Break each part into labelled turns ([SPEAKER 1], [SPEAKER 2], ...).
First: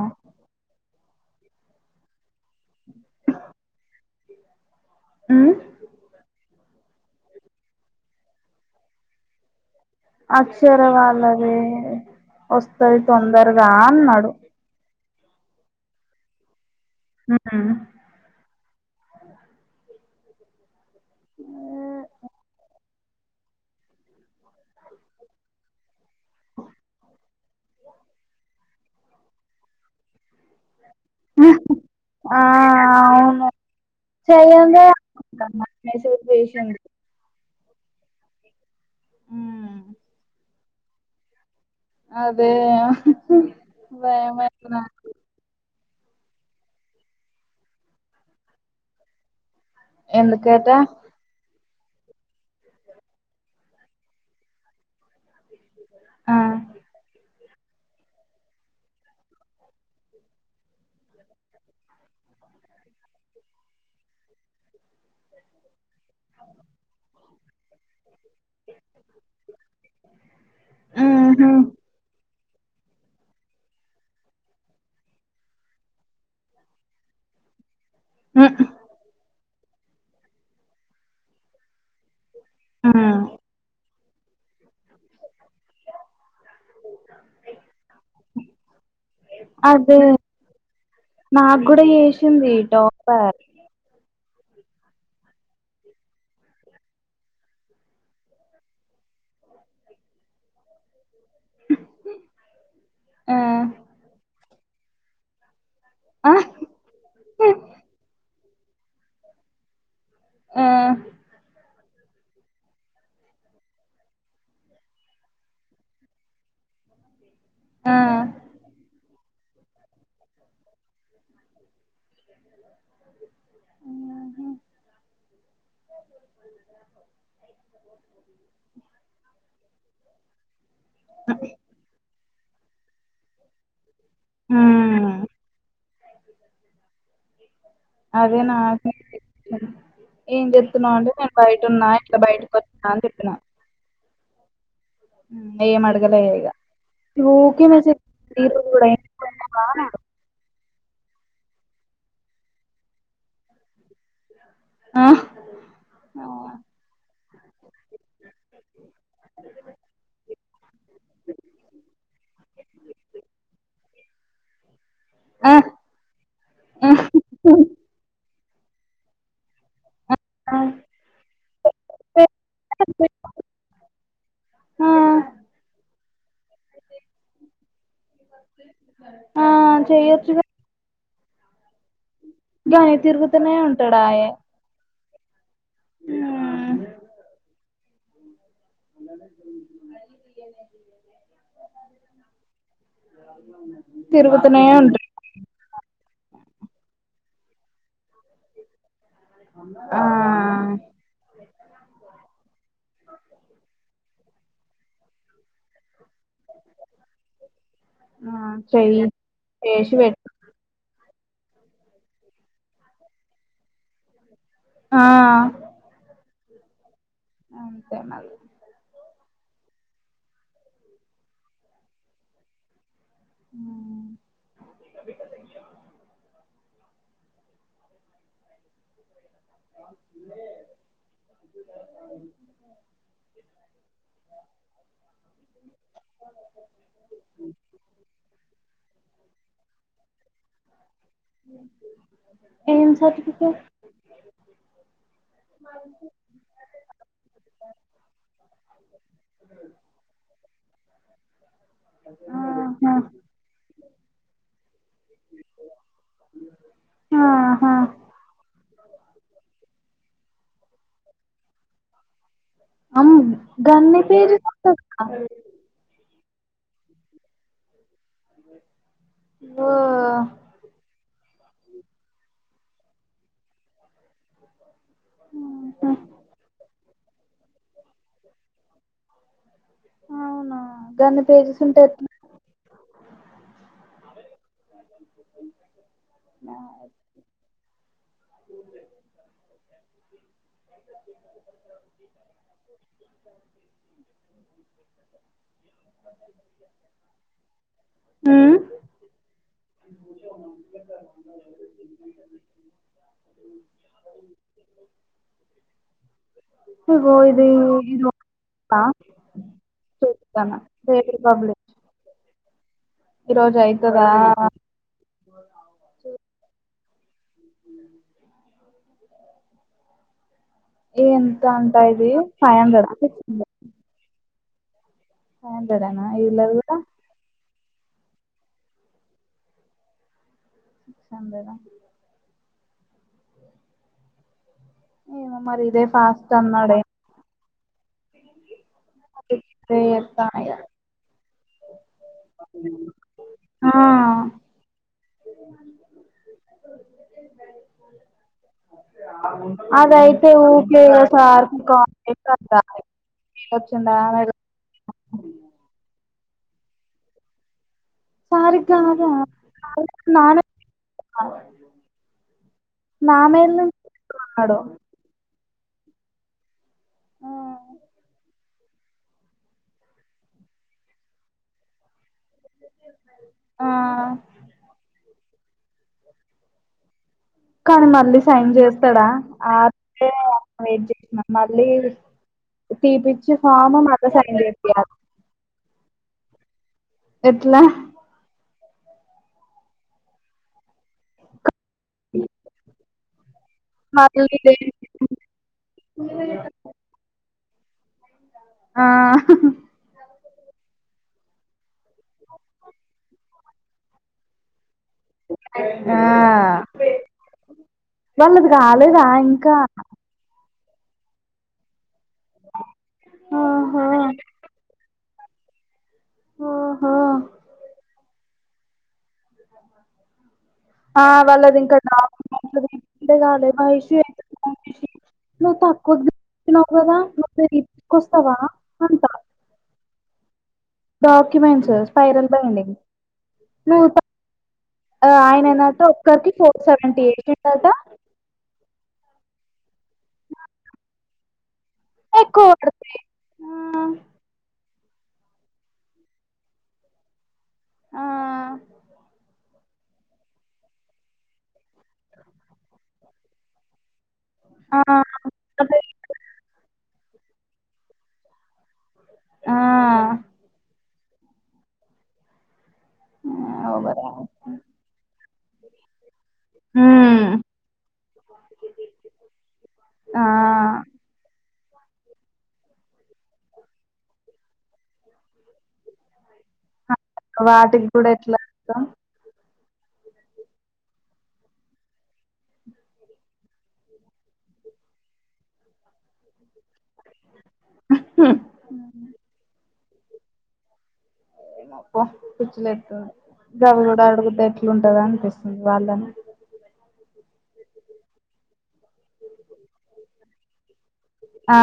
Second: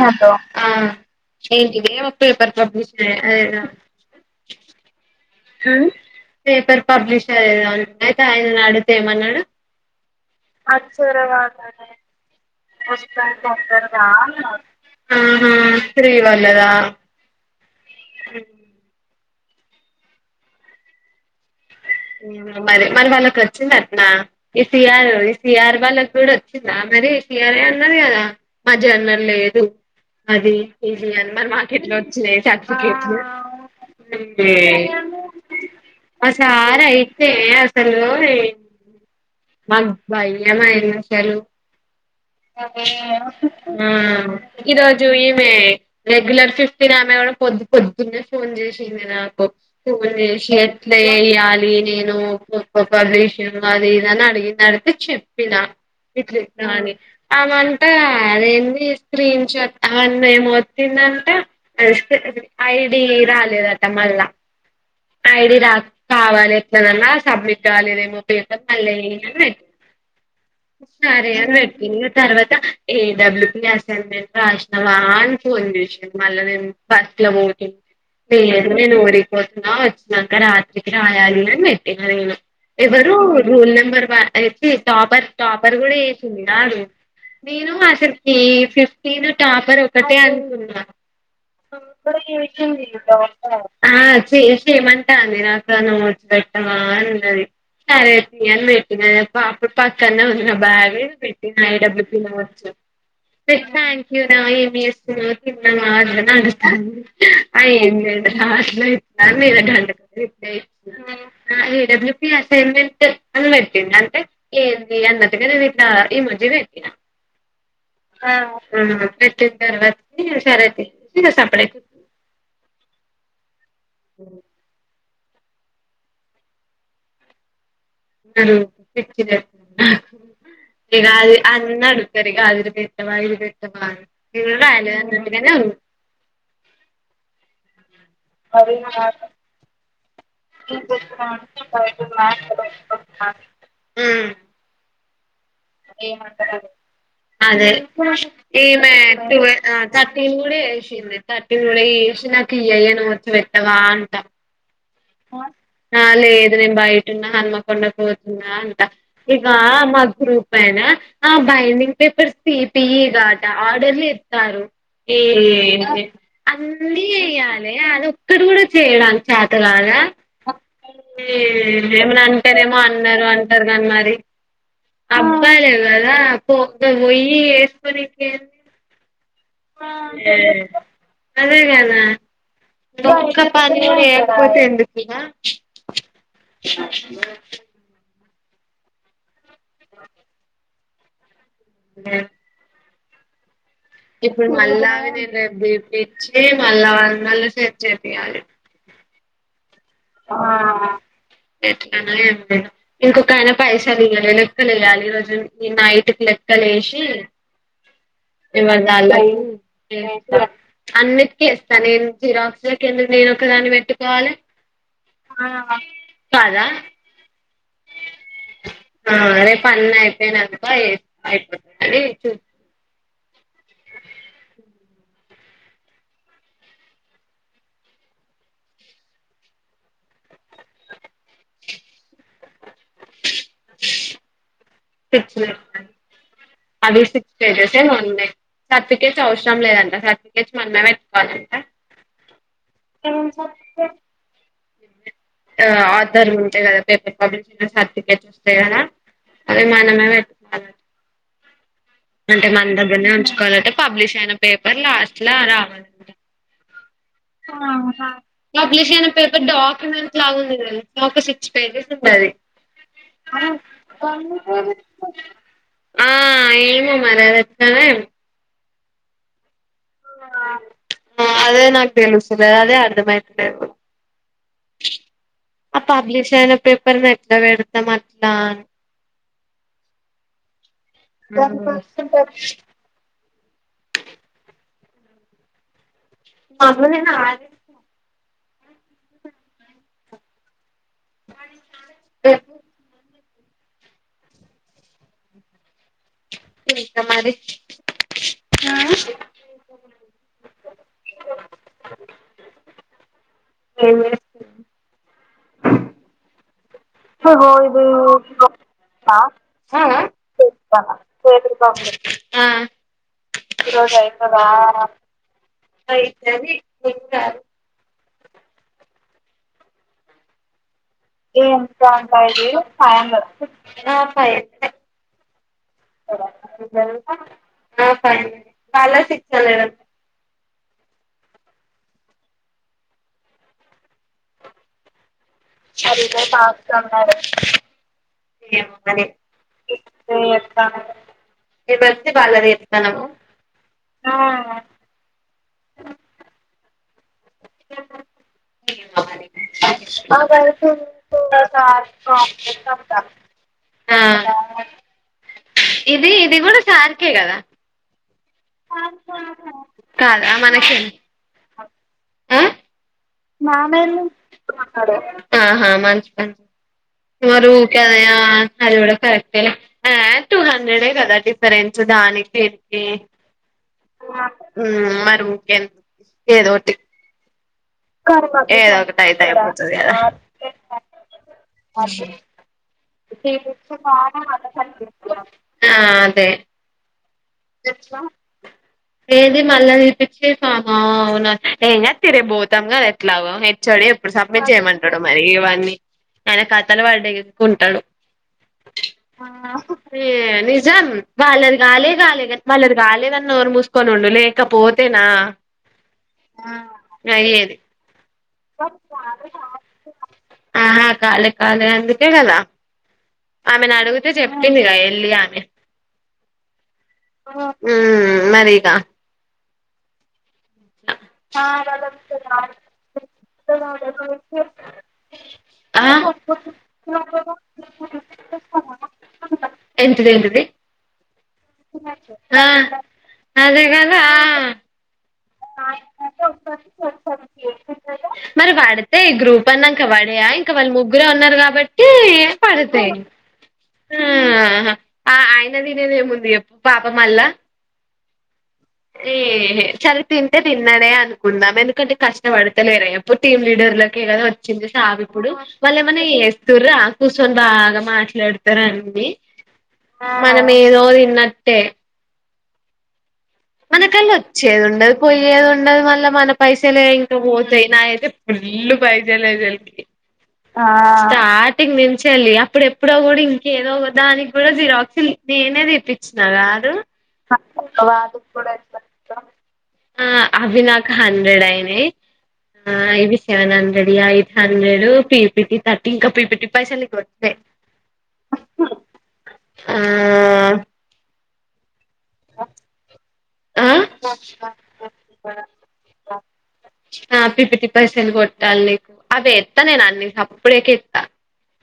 [SPEAKER 1] Hello ఏంటి వేవ్ paper publish ఆ ఏదో,
[SPEAKER 2] ఉమ్
[SPEAKER 1] పేపర్ పబ్లిష్ ఏదో అన్ తాయ్ నేను అడుగుతే ఏమన్నాడు.
[SPEAKER 2] అక్షర వాళ్ళది వస్తది తొందరగా అన్నాడు.
[SPEAKER 1] ఆహా స్త్రీ వళ్ళదా
[SPEAKER 2] ఆ ఆ
[SPEAKER 1] మరి మరి వాళ్ళకి వచ్చిందట్నా ఈ సిఆర్ ఈ సిఆర్ వాళ్ళకి కూడా వచ్చిందా మరి ఈ సిఆర్ అన్నాది కదా మాజ్యన్నాం ఈడ్ లేదు అది ఇది అన మాట ఇంట్లోచ్చినాయి
[SPEAKER 2] ఆ
[SPEAKER 1] సర్టిఫికెట్లు
[SPEAKER 2] అవును చెయ్యందే అనుకుంటాన్న మెసేజ్
[SPEAKER 1] మా
[SPEAKER 2] చేసింది
[SPEAKER 1] సార్ ఇతే అసలు ఏమో
[SPEAKER 2] ఉమ్
[SPEAKER 1] మాకు భయమ్ అయింది అసలు
[SPEAKER 2] అదే
[SPEAKER 1] హ్మ్
[SPEAKER 2] భయమైతుంది
[SPEAKER 1] ఈరోజు
[SPEAKER 2] నాకు
[SPEAKER 1] ఇవే రెగ్యులర్ ఫిఫ్టీన్ ఆమె పొద్ పొద్దున్న ఫోన్ చేసింది నాకు
[SPEAKER 2] ఎందుకట
[SPEAKER 1] ఎట్లా ఎయ్యాలి నేను ఒ ఒక్కొక్క పది విష్యాలు అది ఇదని అడిగిన అడితే చెప్పినా
[SPEAKER 2] ఆ
[SPEAKER 1] ఇట్లా చెప్పినవ్ అని అమంతా అదేంది స్క్రీన్ షాట్ అవన్నీ ఏమొతుందంటే ఐడి రాలేదట మళ్ళా ఐడి రాలేదట కావాలి ఎట్లనన్నా సబ్మిట్ జలేదేమో [unintelligible] సరే
[SPEAKER 2] ఉహు
[SPEAKER 1] అని పెట్టిన తర్వాత ఏడబ్ల్యూ బి అసైన్మెంట్ రాసినవా అని ఫోన్ చేసిండు. మళ్ళా నేను ఫస్ట్ లో పోతు [unintelligible] నూరి పోతున్నా వచ్చిన్నాక రాత్రికి రాయాలి. అని పెట్టిన నేను ఎవరు
[SPEAKER 2] ఉమ్
[SPEAKER 1] రూల్ నెంబర్ [unintelligible] టాపర్ టాపర్ కూడా వేసింది నాడు నేను అసలుకి ఫిఫ్టీన్ టాపర్
[SPEAKER 2] అదే
[SPEAKER 1] ఒకటే అనుకున్నాను.
[SPEAKER 2] నాకు కూడా చేసింది టాపర్
[SPEAKER 1] ఆచ్ టేస్ట్ చేయమంటా అంది నాకు అన్నం వొచ్చి పెట్టమా అన్నది సరే తీ అని పెట్టిన పాప్పుడు పక్కన ఉన్న బ్యాగి పెట్ [unintelligible] ఐడబ్లు
[SPEAKER 2] ఆ
[SPEAKER 1] థ్యాంక్యూ యూ రా ఏమ్ చేస్తున్నావ్
[SPEAKER 2] ఆ
[SPEAKER 1] [unintelligible] లాస్ట్ లో చెప్తా [unintelligible] [unintelligible] ఏ డబ్ల్యూ నేను అసైన్మెంట్ పెట్నా పెట్టిండు అంటే ఏంది అన్నట్గా నేన్ ఇట్లా ఈ మధ్య పెట్టిన ఆ [unintelligible] సరే తియ్ సప్పుడేక అ [unintelligible] ఇగా అన్నీ అడుగుతారు. ఇగా పెట్టవా ఇది పెట్టవాని నేను రాయాలే
[SPEAKER 2] ఉమ్
[SPEAKER 1] అన్నట్టుగానే ఉన్నా అదే నాకు
[SPEAKER 2] ఏం చెప్తున్నావు అంటే నేను బయట ఉన్నా ఇట్లా బయటకు వచ్చినా అని చెప్పిన
[SPEAKER 1] హ్మ్
[SPEAKER 2] ఉమ్, ఏం
[SPEAKER 1] అదే
[SPEAKER 2] అడగలే ఇగ
[SPEAKER 1] [unintelligible]
[SPEAKER 2] ఊకే మెసేజ్ ఈ రోజు
[SPEAKER 1] సప్లి
[SPEAKER 2] కూడా ఇంటికి పోయినవా
[SPEAKER 1] కూడా చేష్
[SPEAKER 2] అన్నాడు
[SPEAKER 1] థర్టీ కూడా చేసిన [unintelligible] పెట్టవా అంటా
[SPEAKER 2] ఆ
[SPEAKER 1] ఆ లేదు నేను బయ హన్మకొండ పోతున్నా అంట ఇకా మా గ్రూప్ అయినా ఆ బైండింగ్ పేపర్ తీపియ్ ఇగా అట ఆర్డర్ చేత్తర్రు. ఏ
[SPEAKER 2] ఆ
[SPEAKER 1] అన్నీ చెయ్యాలే అద ఇక్కడ కూడా చేయడానికి చాత న
[SPEAKER 2] ఆ
[SPEAKER 1] మరి ఏమనా అంటారేమో అన్నారు అంటారు కాని మరి
[SPEAKER 2] ఆ
[SPEAKER 1] అబ్బా లేవదా అప్పు అ పోయ్యి ఏసుని
[SPEAKER 2] ఆ చెయ్యొచ్చుగా
[SPEAKER 1] గదే కదా
[SPEAKER 2] గాని తిరుగుతూనే
[SPEAKER 1] [unintelligible]
[SPEAKER 2] ఉంటాడాయే
[SPEAKER 1] లేకపోతె ఎందుకు కినా ఆ
[SPEAKER 2] అలా
[SPEAKER 1] అ
[SPEAKER 2] అ
[SPEAKER 1] [unintelligible]
[SPEAKER 2] అవు
[SPEAKER 1] ఇప్పుడు మళ్ళా నేను [unintelligible] ఏ మళ్ళా మళ్ళీ సెట్ చేపియాలి.
[SPEAKER 2] అ
[SPEAKER 1] [unintelligible] ఇంకొక ఆయనా పైసాలు ఇయ్యాలే లెక్కలు ఎయ్యాలి. ఈ రోజు ఈ నైట్కి లెక్కలు యెషి
[SPEAKER 2] ఆ
[SPEAKER 1] ఇగ
[SPEAKER 2] చెయ్యి
[SPEAKER 1] జాల్లె
[SPEAKER 2] చేసి
[SPEAKER 1] తెనే
[SPEAKER 2] పెట్టు
[SPEAKER 1] సి అన్నిటికి ఇస్తాను నేను జీరాక్స్ కింద నేను ఒక దాన్ని పెట్టుకోవాలి
[SPEAKER 2] ఆ
[SPEAKER 1] కాదా
[SPEAKER 2] అంతె మల్
[SPEAKER 1] ఆ రేపు అన్న అయిపోయినంతక ఎస్ అయిపోతుందండి చూ
[SPEAKER 2] ఉ [inaudible] ఫామ్ ఫిల్లె [inaudible]
[SPEAKER 1] తెచ్చి పెడతాంది అది సిక్స్జెస్త్ కెస్ అవసరం లేదంట సర్టికెట్ మనమే
[SPEAKER 2] ఏం సర్టిఫికేట్
[SPEAKER 1] ఆధర్ [inaudible] చెయాల అది మానమీదె ఆధా అంటే మన
[SPEAKER 2] ఆహా
[SPEAKER 1] దగ్గర్నే ఉంచుకోవాలంటే పబ్లిష్ అయిన పేపర్ లాస్ట్ లా రావాలండి ఆహా పబ్లిష్ అయిన పేపర్ డాక్యుమెంట్ లాగు ఉంది కద ఒక సిక్స్ పేజెస్ ఉంటది
[SPEAKER 2] అమ్ గన్ని పేజీల
[SPEAKER 1] ఆ ఏమో మరి అది ఎట్లానో ఏమో
[SPEAKER 2] ఓ
[SPEAKER 1] ఆ అదే నాకు తెలుసలేదు అదే అర్థమయతలేదు ఆ
[SPEAKER 2] ఆహా.
[SPEAKER 1] పబ్లిష అయిన పే మరి నెట్ల పెడతాం అట్లా
[SPEAKER 2] అవునా గన్ని పేజెస్ ఉంటే ఎట్లా
[SPEAKER 1] మన ఆ
[SPEAKER 2] [inaudible]
[SPEAKER 1] డ్ ఇంకా మరి ఏం
[SPEAKER 2] అ
[SPEAKER 1] చేస్తున్నావ్ ఒహో ఇది ఒకటి
[SPEAKER 2] చూస్తానా రేపు పబ్లిష్
[SPEAKER 1] [unintelligible] [inaudible] ఆ
[SPEAKER 2] ఈ రోజు
[SPEAKER 1] ఈరోజు అయితదా ఆ [inaudible] ఎంత అంటా ఇది ఫైవ్ హండ్రెడ్ ఆ హండ్రెడ్ ఆ
[SPEAKER 2] ఫైవ్ అండ్రెడ్ ఏనా వీళ్లది గూడ
[SPEAKER 1] ఆ ఫైవ్ అండ్రెడ్ వాళ్ళ ది సిక్స్ హండ్రెడ్
[SPEAKER 2] ఎగ్జామ్ లేదా
[SPEAKER 1] మరి ఇదే ఫాస్ట్ అన్నాడే ఏమో
[SPEAKER 2] [inaudible] ఆ
[SPEAKER 1] [inaudible] ఏమో మరి
[SPEAKER 2] అదయితే ఊపి [inaudible] వచ్చిందా
[SPEAKER 1] ఆ ఇది ఇది గూడా సార్కే కదా
[SPEAKER 2] సార్ కాదు నా
[SPEAKER 1] కాదా మనకే
[SPEAKER 2] మీద
[SPEAKER 1] నా
[SPEAKER 2] నుంచి అన్నాడు
[SPEAKER 1] ఆహా మంచి ప మరుకే అది గూడా కరెక్ట లే ఎ టూ హండ్రెడే గదా డిఫరెన్స్ దానికి స
[SPEAKER 2] ఆ
[SPEAKER 1] మరి ఊకే ఏదోటి
[SPEAKER 2] కానీ మళ్ళీ సైన్
[SPEAKER 1] ఏదోకటి
[SPEAKER 2] చేస్తాడా
[SPEAKER 1] అయిపోతే
[SPEAKER 2] ఆ
[SPEAKER 1] అయిపోతది
[SPEAKER 2] రోజే
[SPEAKER 1] కదా
[SPEAKER 2] వెయిట్ చేసిన మళ్ళీ తీపిచ్చి ఫామ్ మళ్ళ సైన్ చేపియాలి
[SPEAKER 1] ఆ అదే
[SPEAKER 2] ఎట్లా
[SPEAKER 1] ఏది మళ్ళ విలిపించే ఆహా అవును ఏం కద తిరి భోతాం కద ఎట్లాగో హెచ్ఓడి ఇప్పుడు సబ్మిట్
[SPEAKER 2] మళ్ళీ
[SPEAKER 1] చేయమంటాడు మరి ఇవన్నీ ఆయన కతలు వాళ్ళ ఉంటాడు ఆ అ జ బాల [unintelligible] మల్లది గాలేదన్ నోరు మూసుకొనుండు లేకపోతే
[SPEAKER 2] ఆ
[SPEAKER 1] అయ్యేది
[SPEAKER 2] వాళ్ళది కాలేదా ఇంకా
[SPEAKER 1] ఆహా కాల కాలే అ గల్ల ఆమెను
[SPEAKER 2] ఓహో
[SPEAKER 1] అడుగుతే చెప్పింది గా వెలిమె
[SPEAKER 2] ఓహో
[SPEAKER 1] ఆ అన్నారిక
[SPEAKER 2] ఆ వాళ్ళది ఇంకా
[SPEAKER 1] ఆ
[SPEAKER 2] నువ్వు [unintelligible] కదా తీకొస్తావా అంట
[SPEAKER 1] ఎంటిది ఎంటిది
[SPEAKER 2] డాక్యుమెంట్స్ స్పైైరల్ బైడింగ్
[SPEAKER 1] అదే కదా
[SPEAKER 2] ఆ ఆయన తట ఒక్కకి ఫోర్ సెవెంటీ ఎయిట్ంట
[SPEAKER 1] మరి పడితే ఈ గ్రూప్ అన్నా ఇంక పడే ఇంకా వాళ్ళు ముగ్గురే ఉన్నారు కాబట్టి ఏ ఏ
[SPEAKER 2] ఎక్కువ
[SPEAKER 1] పడుతే
[SPEAKER 2] పడతాయి ఆ
[SPEAKER 1] ఆ ఆయన తినేది ఏముంది ఎప్పు పాప మళ్ళా
[SPEAKER 2] ఆ
[SPEAKER 1] ఏహ సరే తింటే తిన్నానే అనుకుందాం ఎందుకంటే కష్టపడితే లేరా ఎప్పు టీమ్ లీడర్లకే కదా వచ్చింది
[SPEAKER 2] ఆ
[SPEAKER 1] సావి ఇప్పుడు వాళ్ళు
[SPEAKER 2] అదే
[SPEAKER 1] ఏమన్నా ఎస్తూర చూసుకొని బాగా మాట్లాడుత ఇస్తార అండి
[SPEAKER 2] ఆ
[SPEAKER 1] మనం ఏదోజ అన్నట్ట
[SPEAKER 2] ఆ! ఓవర్
[SPEAKER 1] మనకాల
[SPEAKER 2] యాక్షన్
[SPEAKER 1] వచ్చేండ అ పోయి మ మ పైసలు ఇంకా
[SPEAKER 2] హ్మ్
[SPEAKER 1] పోతే నా అయితే ఫుల్ పైస లేజలికిట్
[SPEAKER 2] ఆ
[SPEAKER 1] [unintelligible] అప్పుడు ఎప్పుడో కూడా ఇంకేదో దానికి కూడా జిరాక్స్ నేనే తేఇప్పించి నాద్
[SPEAKER 2] వాటికి కూడా
[SPEAKER 1] రాదు
[SPEAKER 2] ఎట్లా
[SPEAKER 1] ఇప్పుడే
[SPEAKER 2] అర్థం
[SPEAKER 1] వచ్చినంక ఆ అవి నాకు హండ్రెడ్ అయినాయి, ఆ ఇవి seven hundred, eight hundred, P PPT thirty ఇంకా పీపిటీ పైసలు కోట్
[SPEAKER 2] హు హ్
[SPEAKER 1] ఆ
[SPEAKER 2] ఏమప్పో కుచ్చులేత్తుంది
[SPEAKER 1] ఆ
[SPEAKER 2] గవి కూడా ఆడుగుద్దా ఎట్లాంటందో అనిపిస్తుంది వాళ్ళని
[SPEAKER 1] ఆ పి పిటి పైసను కొట్టాలి నీకు అవి ఎత్తా నేను అన్నీ అప్పుడే
[SPEAKER 2] ఆ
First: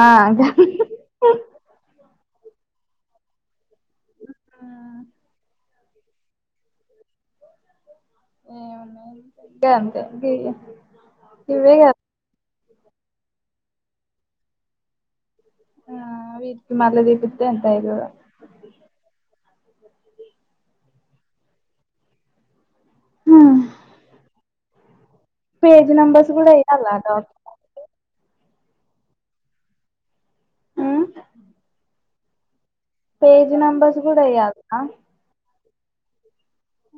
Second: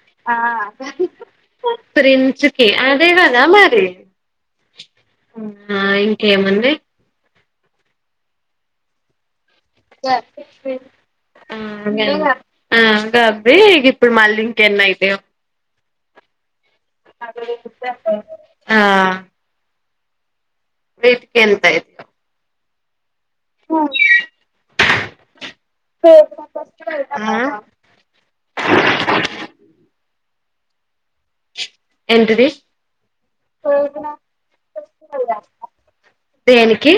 [SPEAKER 1] ప్రస్ ఓకే అదేవాదా మరి ఆ ఆ ఇంకేమండి
[SPEAKER 2] ఏ
[SPEAKER 1] ఆ
[SPEAKER 2] ఇవే కదా
[SPEAKER 1] [unintelligible] ఆ కబ్బీ ఇప్పుడు మళ్ళీ ఇంకెన్ని అయితయో
[SPEAKER 2] ఆ వీటికి మళ్ళీ తీపిత్తే ఎంత అయితదో
[SPEAKER 1] ఆ వెయిట్కి ఎంత అయితయో ఉ మ్
[SPEAKER 2] పేజ్ నెంబర్స్ కూడా వెయ్యాలా డాక్యుమెంట్ క్
[SPEAKER 1] ఎంతిది
[SPEAKER 2] పేజ్ నెంబర్స్ కూడా ఇయ్యాలా
[SPEAKER 1] దేనికి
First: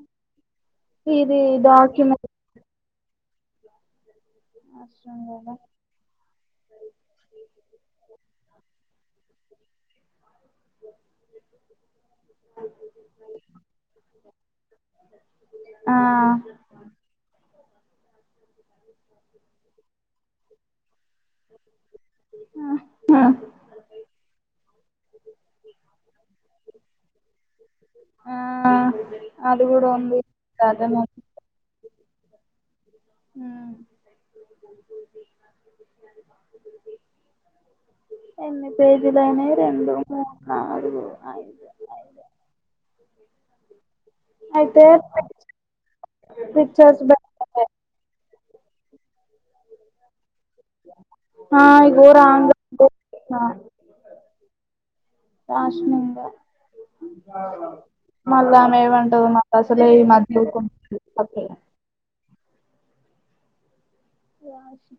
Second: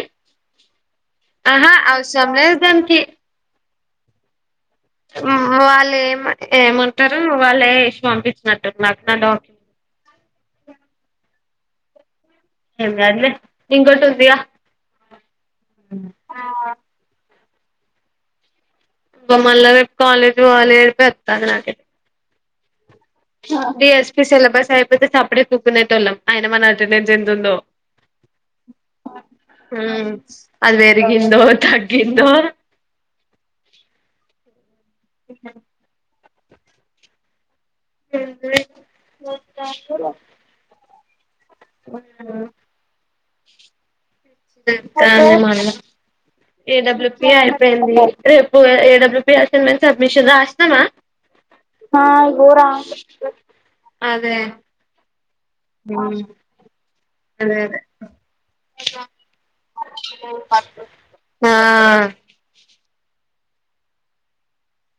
[SPEAKER 2] ఇది
[SPEAKER 1] ఆహా
[SPEAKER 2] డాక్యుమెంట్
[SPEAKER 1] అవసామ్ లే డానికీ
[SPEAKER 2] అవసరం లేదా
[SPEAKER 1] వాళ్ళు ఏమంటారు వాళ్ళు పంపిస్తారు హమ అదలే నింగ్టి ఉందయా ఆ ఇ మళ్ళా రేపు కాలేజ్ వాలిపో వస్తారు నాక
[SPEAKER 2] ఆ
[SPEAKER 1] బిఎస్పి సిలబస్ అయిపోతే సప్పుడే కూక్కునేట వాళ్ళం ఆయన మన అటెండెన్స్ ఎంతు ఉందో
[SPEAKER 2] ఆ అది
[SPEAKER 1] హ
[SPEAKER 2] కూడా
[SPEAKER 1] అది
[SPEAKER 2] ఉంది
[SPEAKER 1] వెరిగిందో త గిండోర్
[SPEAKER 2] అ ఎన్ని పేజదైనే రెండు ముడు నల్గు ఆ అయితే
[SPEAKER 1] ఆ
[SPEAKER 2] పిక్చర్స్ బె
[SPEAKER 1] ఏడబ్ల్యూ అయిపోయింది ఏడబ్ల్యూ ప అసైన్మెట్ సబ్మిషన్
[SPEAKER 2] ఆ ఇగో రాంగ్
[SPEAKER 1] అదే
[SPEAKER 2] రాష్ంగా
[SPEAKER 1] అదే అదే
[SPEAKER 2] మళ్ళామె ఏమంటదు అసలే మ
[SPEAKER 1] ఆ
[SPEAKER 2] రాసి